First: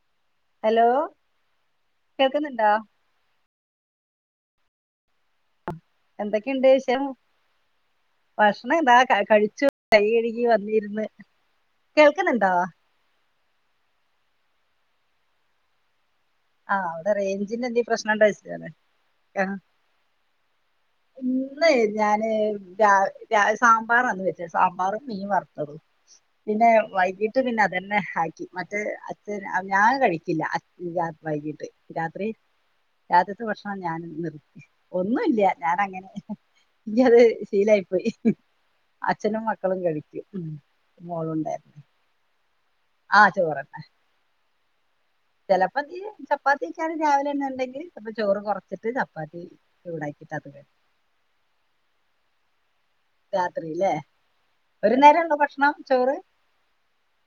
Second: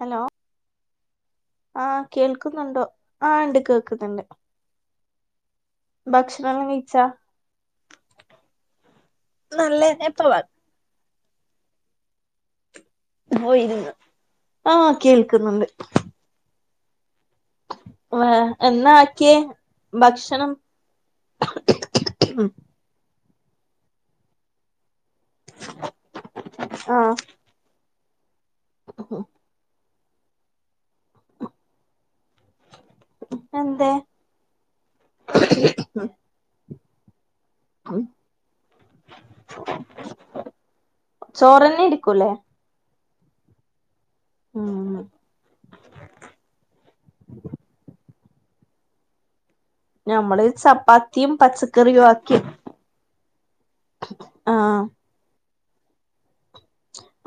Hello hello ആ കേൾക്കുന്നുണ്ടോ? കേൾക്ക്ന്ന്ണ്ടോ ആ ഇണ്ട് കേക്ക്ന്ന്ണ്ട് എന്തൊക്കെണ്ട് വിഷയം കഴിച്ചാ ഭക്ഷണം ഇതാ ക കഴിച്ചു നല്ലന്നെ ഇപ്പ വ കയ്യെഴ്കി വന്നിര്ന്ന് കേൾക്ക്ന്ന്ണ്ടാ പോയിര്ന്ന് ആഹ് കേൾക്ക്ന്ന്ണ്ട് ആഹ് അവിടെ റേഞ്ചിന്റെ എന്തേം പ്രശ്നണ്ടോച്ചാണ് എന്നാ ആക്കിയേ ഭക്ഷണം ഇന്ന് ഞാന് രാ വിലെ സാമ്പാറാന്ന് വെച്ച സാമ്പാറും മീൻ വറുത്തതും. പിന്നെ ആഹ് വൈകീട്ട് പിന്നെ അതന്നെ ആക്കി മറ്റേ അച്ഛൻ ഞാൻ കഴിക്കില്ല അ രാ വൈകിട്ട് രാത്രി രാത്രിത്തെ ഭക്ഷണം എന്തേ ഞാൻ നിർത്തി ഒന്നുംല്യ ഞാൻ അങ്ങനെ ഇല്യ അത് ശീലായി പോയി അച്ഛനും മക്കളും കഴിക്കും ഉം മോളുണ്ടായിര്ന്ന് ചോറന്നെ എടുക്കൂലേ ആഹ് ചോറന്നെ ആ ചെലപ്പതി ചപ്പാത്തിക്യാരം രാവിലെന്ന്ണ്ടെങ്കി അപ്പം ചോറ് കൊർച്ചിട്ട് ചപ്പാത്തി ചൂടാക്കിട്ട് ഞമ്മള് അത് ചപ്പാത്തിം പച്ചക്കറിയു ആക്കി രാത്രില്ലേ ഒരു നേരം ഇണ്ടോ ഭക്ഷണം ചോറ്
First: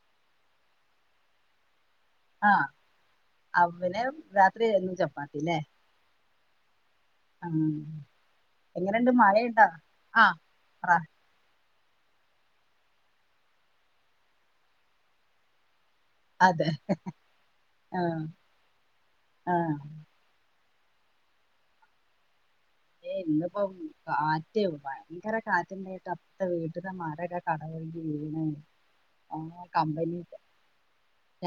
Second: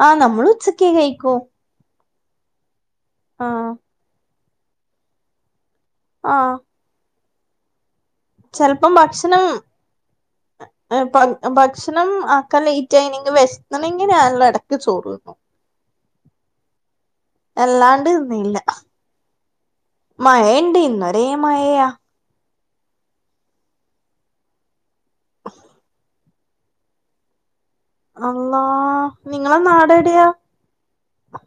ആ നമ്മള് ഉച്ചക്കെ കഴിക്കൂ ആ ആഹ് അവന് രാത്രിയ്രുന്നു ചപ്പാത്തില്ലേ ആഹ് ഉം ചെൽപ്പം ഭക്ഷണം ആ പറ [unintelligible] ഭക്ഷണം ആക്കാ ലേറ്റായിണെങ്കില് വെഷ്ന്ന്ണങ്കി ഞങ്ങള് എടക്ക് ചോറ്ന്നും അതെ ആ അല്ലാണ്ട്ന്നില്ല ആ മഴയ്ണ്ട് ഇന്നൊരേ മഴയാ ഏ ഇന്നിപ്പോ കാറ്റ് ഭയങ്കര കാറ്റ്ണ്ടായിട്ട് അപ്പർത്തെ വീട്ട്ത്തെ മരക്കെ കടപൊഴികി വീണ് അള്ളാ ആ നിങ്ങളെ നാടെവിടെയാ കമ്പനിത്തെ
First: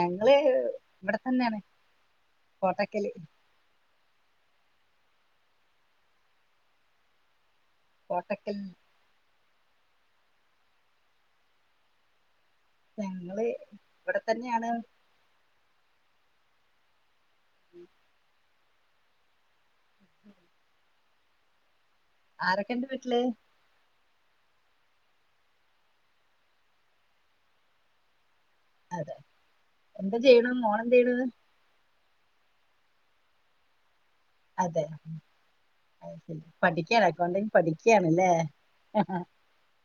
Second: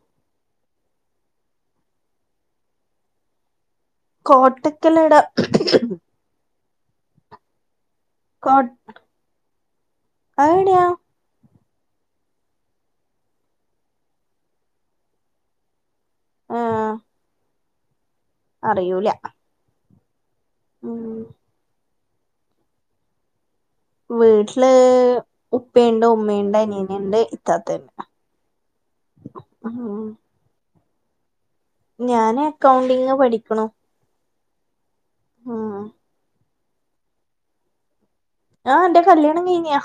ഞങ്ങള് ഇവിടെ തന്നെണ് കോട്ടക്കല് കോട്ടക്കലേടെ കോട്ടക്കൽ ആ ഏടെയാ ഞങ്ങള് ഇവടെ തന്നെണ് ആഹ് ഉം അറിയൂല. ഉം ആരൊക്കെ ണ്ട് വിട്ട്ല്.? വീട്ടില് ഉപ്പിണ്ട് ഉമ്മിണ്ട് അനിയനിണ്ട് ഇത്താത്തണ്ട്. അതെ ഉം എന്താ ചെയ്യണ് മോള് എന്ത് യ്ണ്? ഞാന് എക്കൗണ്ടിങ് പഠിക്ക്ണു. അതെ പഠിക്കാണ് എകൗണ്ടിങ് പഠിക്ക ന്നെ ആഹ് അന്റെ അ ആ കല്യാണം കഴിഞ്ഞാ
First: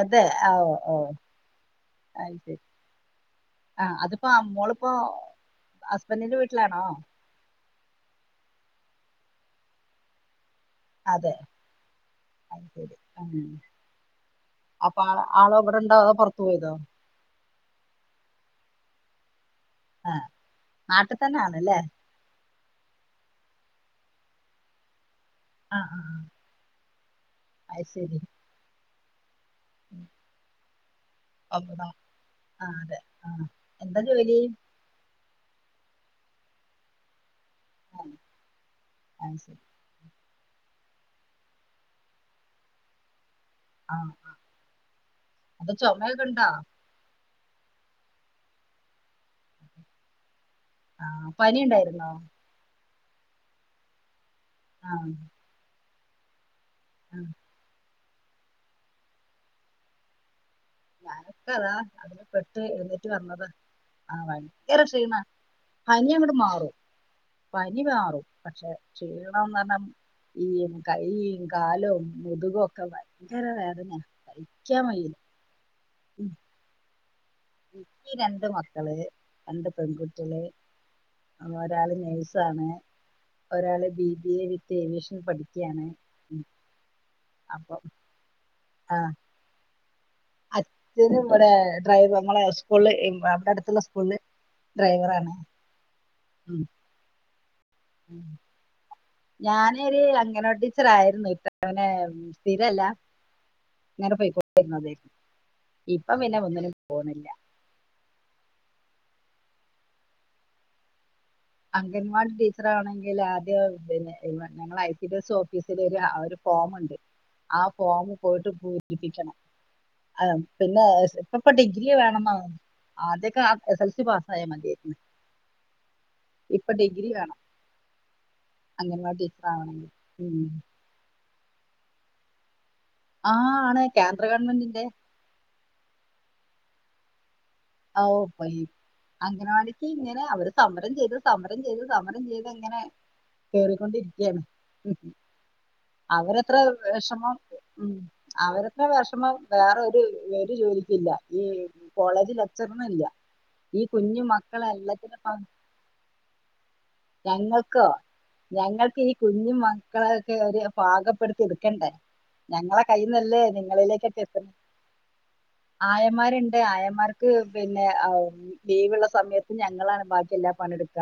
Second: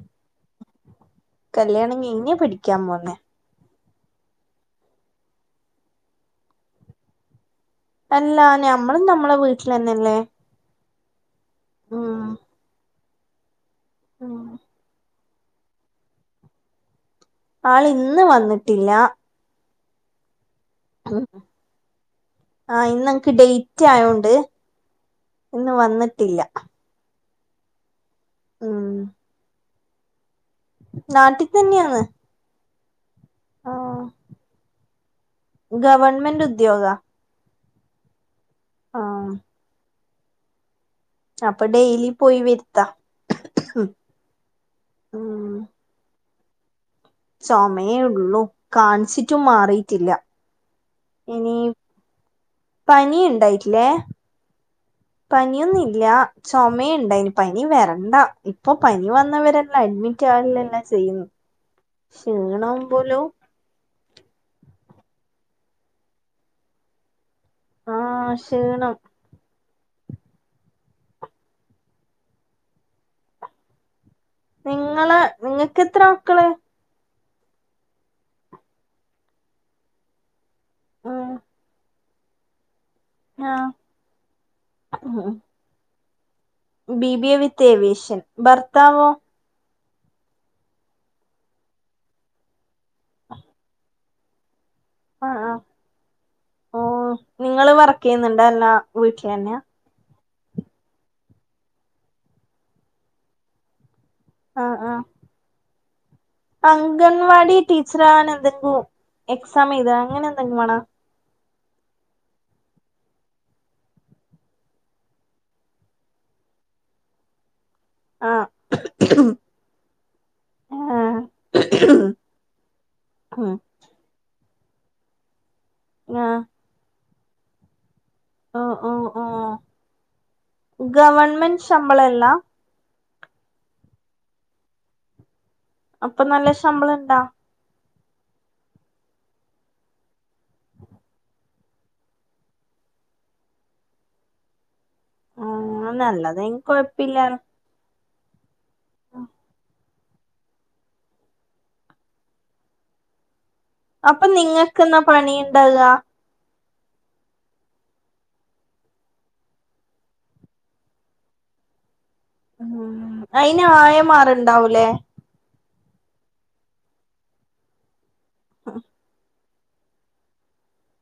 അതെ അ ഓ ഓ കല്യാണം കൈഞ്ഞെ അത് ശരി പടിക്കാൻ പോന്നെ. ആ അത്പ്പോ അ മ്മോള് പ്പൊ ഹസ്ബന്റിന്റ വീട്ട്ലാണോ.? എല്ലാ ഞമ്മളും നമ്മളെ വീട്ട്ലന്നല്ലേ.? അതെ അ ശരി ആ മ് ആളോ വ്ടെ ണ്ടോ തോ പൊറത്ത് പോയതോ.? ആള് ഇന്ന് വന്നിട്ടില്ല ആഹ നാട്ട് തന്നെ ആണ്ലെ? ആഹ ഇന്നൻക്ക് ഡൈറ്റ് ആയോണ്ട് ഇന്ന് വന്നിട്ടില്ല. അഹ് ശരി. ആഹ് മ് നാട്ടി തെന്നെയാണ്. ആ അതെ ആഹ എന്താ ജോലി? ഗവൺമെന്റ് ഉദ്യോഗ. ആഹ ആ അഹ് ശരി. അപ്പൊ ഡെയിലി പോയി വെര്ത്ത. ആഹ പ്പൊ ചൊമയൊക്കെ ണ്ടാ.? ചൊമയേള്ളൂ കാണിച്ചിറ്റും മാറിറ്റില്ല. ആഹ പനി ണ്ടായിരുന്നോ? പനി ഇണ്ടായിട്ട് ലെ. ആ പനിയൊന്നുല്ല ആ. ചൊമിയ്ണ്ടെയ്ന് പനി വേര ണ്ടാ ഇപ്പൊ പനി വന്നവരെല്ലാം അഡ്മിറ്റ് ആവല്ലെ ഞാനൊക്കെ അതാ അതില് പെട്ട് എണീറ്റ് പോലും വന്നതാ. ആ വയങ്കര ഷീണ പനി ങ്ങട്ട് മാറും പനി ആ മാറും പക്ഷെ ക്ഷീണം ക്ഷീണംന്നർണ്ണ ഈ കൈയും കാലും മുതുകും ഒക്കെ ഭയങ്കര വേദന. സഹിക്കാൻ വയ്യ നിങ്ങളെ നിങ്ങക്കത്രെ ക്കള്.? ഇന്ക് രണ്ട് മക്കള് രണ്ട് പെൺകുട്ടിള് ഉം ഒരാള് നെയ്‌ സാണ് ആ ഒരാള് B B A with aviation പഠിക്കാണ്. ബിബി എ വിത്ത് ഏവിയേശൻ ആ ഭർത്താവോ.? അച്ഛന് വടെ ഡ്രൈവ മ്മളെ സ്കൂള്ള് അ അവ്ടെ അടുത്തുള്ള സ്കൂള്ള് ഡ്രൈവറാ ആ ണ്. ആ ഉം ഓ നിങ്ങള് വർക്ക് ചെയ്യുന്ന്ണ്ട ല്ല ഞാനൊര് അങ്ങൻവ ടീച്ചർ ആയിരുന്നു ഇപ്പൊ ങ്ങനെ സ്ഥിരല്ല. [unintelligible] ആ പോയികൊണ്ടിരുന്ന ആ തെയ് അംഗൻവാടി ടീച്ച്റ് ആണദികു എക്സാം എയ്ത അങ്ങനെ എന്തെങ്കും മാണോ? അംഗൻ വടി ടീച്ചറാവ്ണങ്കില് ആദ്യ പിന്നെ എമ ഞങ്ങളെ ഐ ട്ടി [unintelligible] ഓഫീസില് രു ആ രു ഫോമ്ണ്ട് ആ ഫോമ് ആ പോയിട്ട് പൂരി പ്പിക്കണം ആ പിന്നെ ഇപ്പ ഇപ്പ ഡിഗ്രി വേണെന്ന ആദ്യക്കെ അ എസ് എൽ സി പാ പയെ മതിര്ന്ന് ആ ഇപ്പൊ ഡിഗ്രി വേണം. അംഗൻവാടി അഅഅഹ് ടീച്ചർ ആവണമെങ്കിൽ ഉം. ഗവണ്മെന്റ് ശമ്പളല്ലാ ആ ആണ് കേന്ദ്ര ഗവൺമെന്റിന്റെ അപ്പൊ നല്ല ശമ്പളം ഇണ്ടാ? അഒ പയി അങ്ങനെവാടിക്ക് ഇങ്ങനെ അവര് സമരം ചെയ്ത് സമരം ചെയ്ത് സമരം ചെയ്ത് ഇങ്ങനെ കേറിക്കൊണ്ടിരിക്കാണ് ആ അവരെത്ര നല്ലതെങ്കി കൊഴപ്പില്ല വിഷമം ഉ അവരക്കെ വിഷമം വേറെരു ഒരു ജോലിക്കില്ല ഈ കോളേജില ത്ചെറണില്ല അപ്പൊ നിങ്ങക്ക്ന്നാ പണിണ്ടാവ്ക ഞങ്ങൾക്കോ ഞങ്ങൾക്ക് ഈ കുഞ്ഞിമക്കളൊക്കെ ഒരു പാകപ്പെടുത്തി എടുക്കണ്ടേ ഞങ്ങളെ ഉം കയ്ന്നല്ലേ അയിന് നിങ്ങളിലേക്കക്കെ എത്തുന്ന ആയമാറുണ്ടാവൂലേ ആയമാരുണ്ട് ആയന്മാർക്ക് പിന്നെ അ അം ലീവള്ള സമയ ഞങ്ങളാണ് ബാക്കിയെല്ലാ പണിട്ക്ക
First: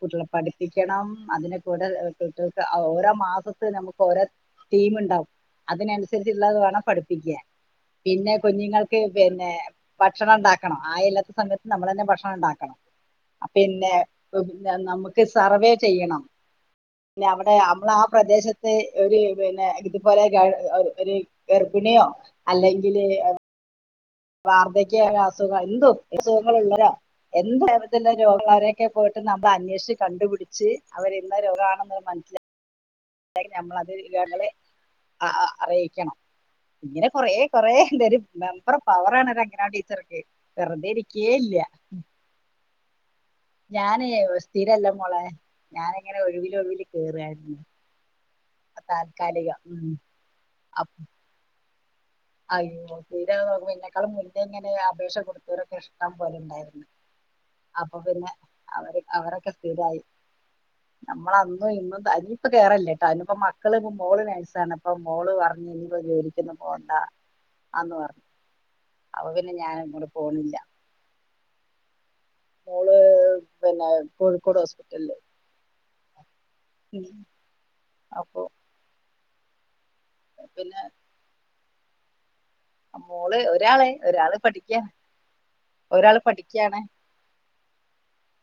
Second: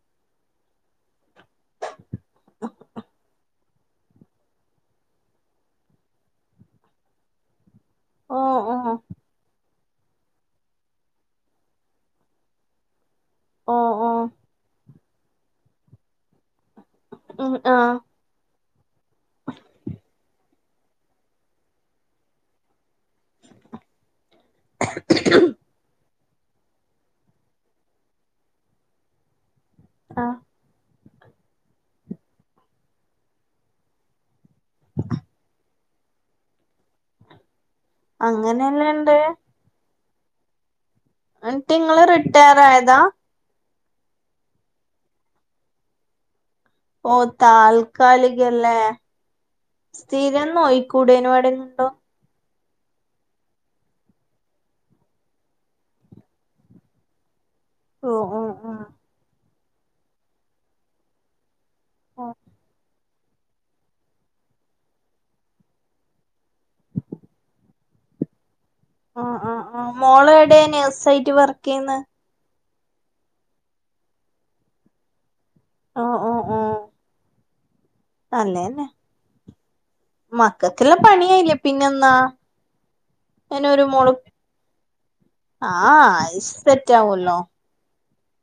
കുട്ടികളെ പഠിപ്പിക്കണം അതിനെ കൂടെ കുട്ടികൾക്ക് ഔ ഓരോ മാസത്ത് നമുക്ക് ഓരോ തീം ഉണ്ടാവും അതിനനുസരിച്ചള്ളത് വേണം പഠിപ്പിക്കാൻ പിന്നെ ഓ ഓ കുഞ്ഞുങ്ങൾക്ക് പിന്നെ ഭക്ഷണം ഉണ്ടാ ക്കണം ആ ഇല്ലാത്ത സമയത്ത് നമ്മൾ തന്നെ ഭക്ഷണം ഉണ്ടാക്കണം അ ഓ പിന്നെ ഓ നമുക്ക് സർവേ ചെയ്യണം പിന്നെ അവിടെ അമ്മള ആ പ്രദേശത്ത് ഒരു പിന്നെ ഇതുപോലെ ഗ എ ഒരു ഗർഭിണിയോ അല്ലെങ്കില് വാർധക്കായസുഖ എന്തു അസുഖങ്ങള്ളരോ എന്ത് അർജന്റ് രോഗങ്ങളരെയൊക്കെ പോയിട്ട് നമ്മൾ അന്വേഷിച്ച് ആ കണ്ടുപിടിച്ച് അവർ ഇന്ന രോഗമാണെന്ന് മനസ്സിലാക്ക നമ്മളത് ങ്ങളെ അഅ അറിയിക്കണം ഇങ്ങനെ കൊറേ കൊറേ എന്തര മെമ്പറെ അങ്ങനെല്ലാം ഇണ്ട് പവറാണ് ഒരു അങ്ങന ടീച്ചർക്ക് വെറുതെ ഇരിക്ക എന്നട്ട് നിങ്ങള് റിട്ടയർ ആയതാ ഞാനേ സ്ഥിരല്ല മോളെ ഞാനിങ്ങനെ ഒഴിവിൽ ഓ താൽക്കാലിക കല്ലേ താൽക്കാലികം ഉം സ്ഥിരം അപ് നോയിക്കൂടേന വടെണ്ടോ അയ്യോ തീര എന്നെക്കാളും മുന്നേഇങ്ങനെ അപേക്ഷ കൊടുത്തവരൊക്കെ ഇഷ്ടം പോലണ്ടായിരുന്നു അപ്പൊ ഓ പിന്നെ ഓ ഓ അവര് അവരൊക്കെ സ്ഥിരായി നമ്മള ഇന്നും ഓ തനിപ്പ് കേയറല്ലേ അനിപ്പ മക്കൾ മോള് നേഴ്സാണിപ്പ മോള് പറഞ്ഞ് ഇനിപ്പോ ജോലിക്കൊന്നും പോണ്ട ആന്ന് പറഞ്ഞ് ആ ആ ആഹ് മോള എടെ നെഴ്സായിട്ട് വർക്ക് ചെയ്യുന്ന മോള് ഇ പിന്നെ കോഴിക്കോട് ഹോസ്പിറ്റല് ആ ആഹ് ഉം അപ്പൊ അന്നന്നെ പിന്നെ മക്കക്കെല്ലാം പണിയായില്ലെ പിന്നെന്നാ മോള് ഒരാള് ഒരാള് പഠിക്ക ആഹ് ആഐസ് തെറ്റ ആവല്ലോ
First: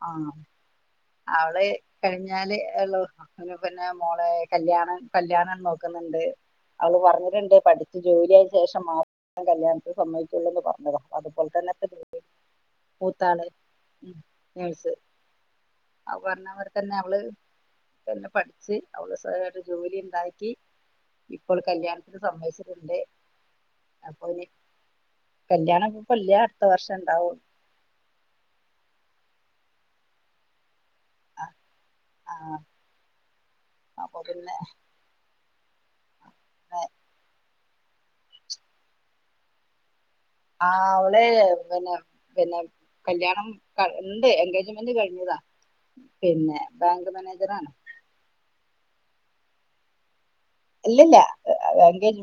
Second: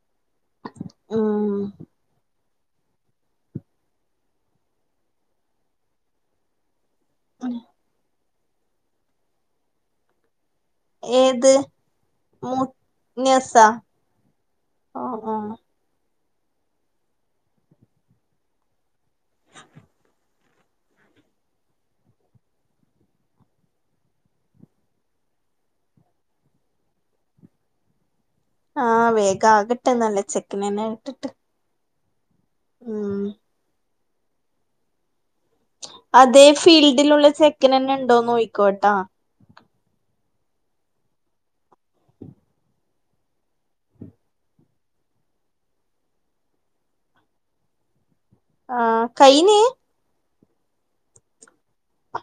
ആഹ് ഉം അവള് കഴിഞ്ഞാല് ഉള്ളൂ പിന്നെ മോളെ കല്യാണം കല്യാണം നോക്കുന്നത് ണ്ട് അവള് പറഞ്ഞിട്ടുണ്ട് പഠിച്ചു ജോലിയായ ശേഷം മാത്രം കല്യാണത്തി സമ്മയ് ഏത് മൂത്താള് മുനേഴ്സ അ അഹ് അവ പറഞ്ഞപോലെ തന്നെ അവള് പിന്നെ പഠിച്ച് അവള് സോയായിട്ട് ജോലി ഉണ്ടാക്കി ഇപ്പോൾ കല്യാണത്തിന് സമ്മയ്ച്ചിട്ടുണ്ട് അപ്പൊ ഇനി കല്യാണപ്പല്ല അടുത്ത വർഷം ഇണ്ടാവൂ ആ വേഗ ആകട്ടെ നല്ല ചെക്കനെ തന്നെ കിട്ടിട്ട് ആ ഉം അപ്പൊ പിന്നെ അതേ ഫീൽഡിലുള്ള ചെക്കന് ന്നെ ഉണ്ടോന്ന് നോയ്ക്കോട്ടാ ആ അവളെ പിന്നെ പിന്നെ കല്യാണംണ്ട് എൻഗേജ്മെന്റ് കഴിഞ്ഞതാ പിന്നെ ബാങ്ക് മാനേജർ ആണ് ആ കൈഞ്ഞ് ഇല്ലില്ല എൻഗേജ്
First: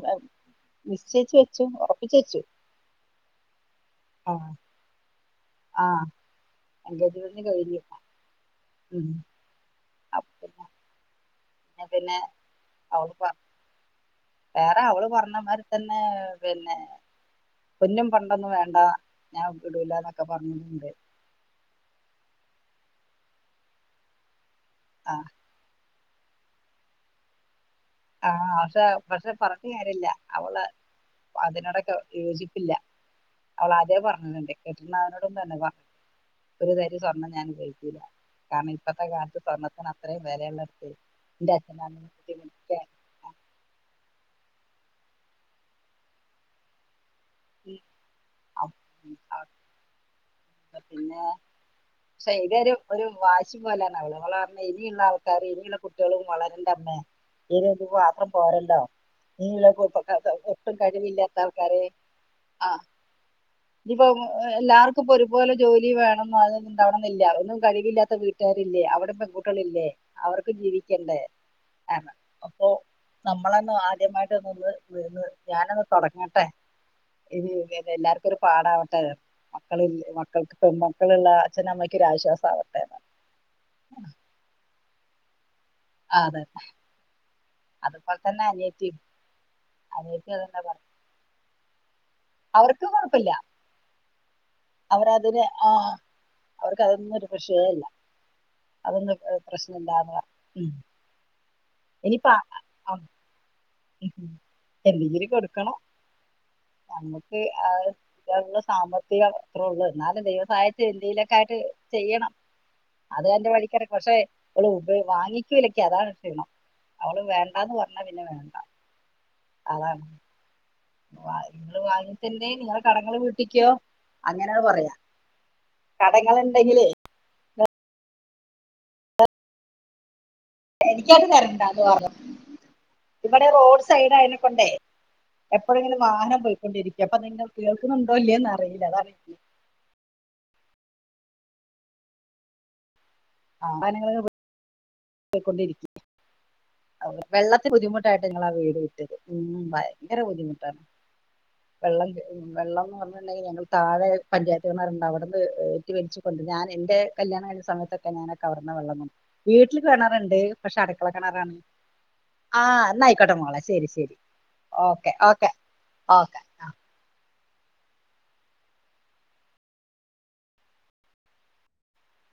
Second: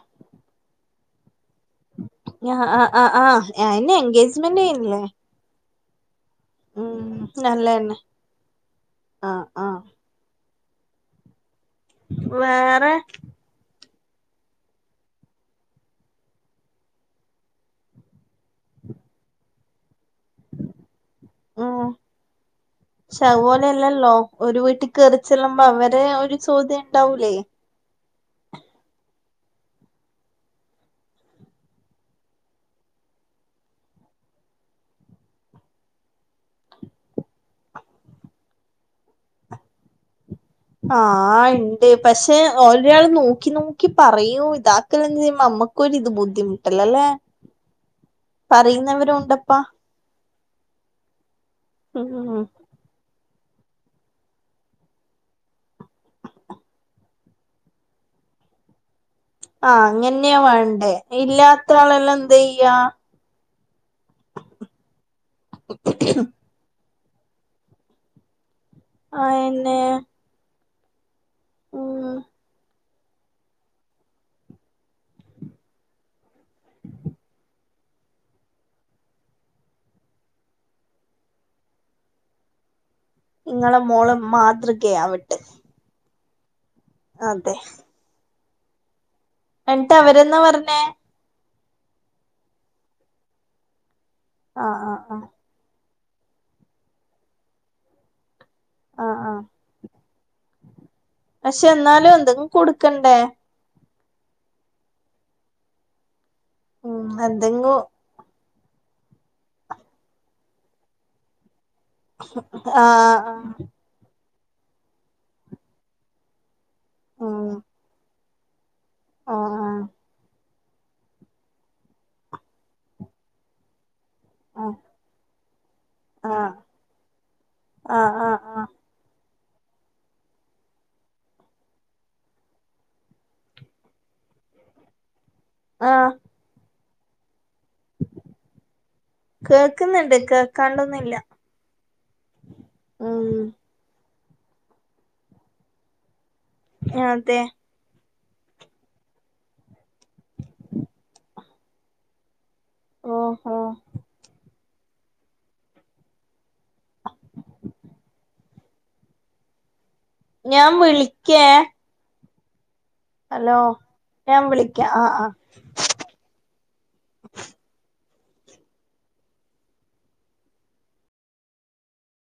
നിശ്ചയിച്ച് വെ ആ ആ ആ ആ എന്നെ എൻഗേജ്മെന്റ് കഴിഞ്ഞില്ലെ ആ എൻഗേജ്മെന്റ് കഴിഞ്ഞു നല്ലന്നെ മ് ആ ആ അപ്പോ പിന്നെ പിന്നെ വേറെ അവള് പ വേറെ അവള് പറഞ്ഞ മാരി തന്നെ പിന്നെ പൊന്നും പണ്ടൊന്നും വേണ്ട ഞാൻ വിടുല്ലന്നൊക്കെ പറഞ്ഞ്ട്ട്ണ്ട് ശ്ശെ അതുപോലല്ലല്ലോ ഒരു വീട്ടിൽ ആഹ് കേറിച്ചെല്ലുമ്പോ അവ ടെ ഒരു ചോദ്യംണ്ടാവൂലേ ആ അത് പക്ഷെ പറഞ്ഞ് കാര്യല്ല അവള് അതിനോടൊക്കെ യോജിപ്പില്ല അവളാദ്യേ പറഞ്ഞിട്ടുണ്ട് കെട്ട്ന്നാളിനോടും പറഞ്ഞ് വ ഒരു തരി സ്വർണ്ണം ഞാൻ ഉപയോഗിക്കൂല കാരണം ഇപ്പത്തെ കാലത്ത് സ്വർണത്തിന് അത്രേം ആ ഇണ്ട് പക്ഷെ ഓൽ ബുദ്ധിമുട്ടിക്കാൻ ചെലയാള് നോക്കി നോക്കി പറയൂ ഇതാക്കല്ലെചെയ്യുമ്പോ അമ്മക്കൊരിത് ബുദ്ധിമുട്ടല്ലല്ലേ പറയുന്നവരും ഉണ്ടപ്പാ പിന്നെ ഉം സെയ്തേരു ഒരു വയ് ച്ച്പോലാണവള്. അവള് പറഞ്ഞ് ഇനിയിള്ള ആൾക്കാര് ഇനിയിള്ള കുട്ടികളും വളരണ്ടമ്മേ [unintelligible] പാത്രം പോരല്ലോ ഇനിയുള്ള ആ കു- പ- ക- അങ്ങന്യാ ക- ഒട്ടും വേണ്ടേ കഴിവില്ലാത്ത ഇല്ലാത്ത ആൾക്കാര് ആളെല്ലോ എന്തെയ്യാ ഇതിപ്പം എല്ലാർക്കുപ്പൊ ഒരുപോലെ ജോലി വേണം അതെന്നും ഉണ്ടാവണെന്നില്ല ഒന്നും കഴിവില്ലാത്ത വീ ട്ട്കാരില്ലേ അവിടെ അയന്നെ പെൺകുട്ടളില്ലേ അവർക്കും ജീവിക്കണ്ടേ ആ ഉം അപ്പൊ നമ്മളന്ന് ആദ്യമായിട്ട് അത് വത് ഞാനൊന്ന് തൊടങ്ങട്ടെ ഇത് യൂസ് ചെയ്യുന്ന എല്ലാർക്കും ഒരു പാടാവട്ടെ മക്കളി മക്കൾക്ക് പെൺമക്കളുള്ള അച്ഛനമ്മയ്ക്കൊ ഒരാശ്വാസം ആവട്ടെന്ന് ങ്ങളെ മോള് മാതൃകയാവ് ആ അതെ എന്നാ അനിയത്തീം എന്ന്ട്ട് അവരെന്നാ പറഞ്ഞേ അവർക്ക് കൊഴപ്പില്ല ആഹ് ആഹ് ആഹ് അവരതിന് ആ അവർക്ക് അതൊന്നും ഒരു പ്രശ്‌നേയല്ല അതൊന്നും ആഹ് ആഹ് പ്രശ്നണല്ലാന്ന് പർ ഉം പക്ഷെ എന്നാലും ഇനിയിപ്പ എന്തെങ്കും ആ ഉം കൊടുക്കണ്ടേ എന്തെങ്കിലും കൊടുക്കണം ഉം നമ്മുക്ക് ആ എന്തെങ്കും രണ്ടു സ് സാമ്പത്തികം അത്രേ ഉള്ളൂ എന്നാലും ദൈവംസഹായിച്ച് എന്തെലൊക്കെ ആയിട്ട് ചെയ്യണം ആഹ് അത് അതിന്റെ ആഹ് വഴിക്കടക്കും പക്ഷെ അവള് ഉപേ വാങ്ങിക്കെലക്കെ അതാണ് ക്ഷീണം അവള് ഉം വേണ്ടാന്ന് പറഞ്ഞാൽ പിന്നെ വേ ആഹ് വ നിങ്ങള് വാങ്ങിച്ചിണ്ടെ നിങ്ങള് കടങ്ങള് വീട്ടിക്കോ അങ്ങനെയാ ആഹ് പറയാ കടങ്ങള്ണ്ടെങ്കിലേ ആ ആ ആ എനിക്കൊള്ള തരണ്ടാന്ന് പറഞ്ഞു. ഇവിടെ റോഡ് സൈഡ് ആയതിനെ കൊണ്ടേ എപ്പോഴെങ്കിലും ആഹ് വാഹനം പോയിക്കൊണ്ടിരിക്ക അപ്പൊ നിങ്ങൾ കേൾക്കുന്നുണ്ടോ ഇല്ലയോന്ന് അറിയില്ല അതാണേ കേൾക്കാണ്ടൊന്നുല്ല ആ [unintelligible] പൊയ്ക്കൊണ്ടിരി അതെ വെള്ളത്തി ബുദ്ധിമു [unintelligible] ക്കെയാ ഞങ്ങള് ആ വീട് വിറ്റത് ഭയങ്കര ബുദ്ധിമുട്ടാണ് വെള്ളം മ് വെള്ളംന്ന് പറഞ്ഞിട്ടുണ്ടെങ്കി ഓഹോ ഞങ്ങൾ താഴെ പഞ്ചായ [unintelligible] [unintelligible] ഏറ്റി വലിച്ചുകൊണ്ട ഞാൻ എന്റെ കല്യാണായ സമയത്ത ഞാനൊക്കെ അവിടന്നാ വെള്ളം കൊവീട്ടില് കിണറുണ്ട് ഞാൻ പക്ഷെ അടക്കള വിളിക്കേ കിണറാണ് ആ എന്നാ യിക്കോട്ടെ മോളെ ഹലോ ശരി ശരി ഞാൻ വിളിക്കാം ആഹ് ഓക്കെ ആഹ് ഓക്കെ ഓക്കെ ആ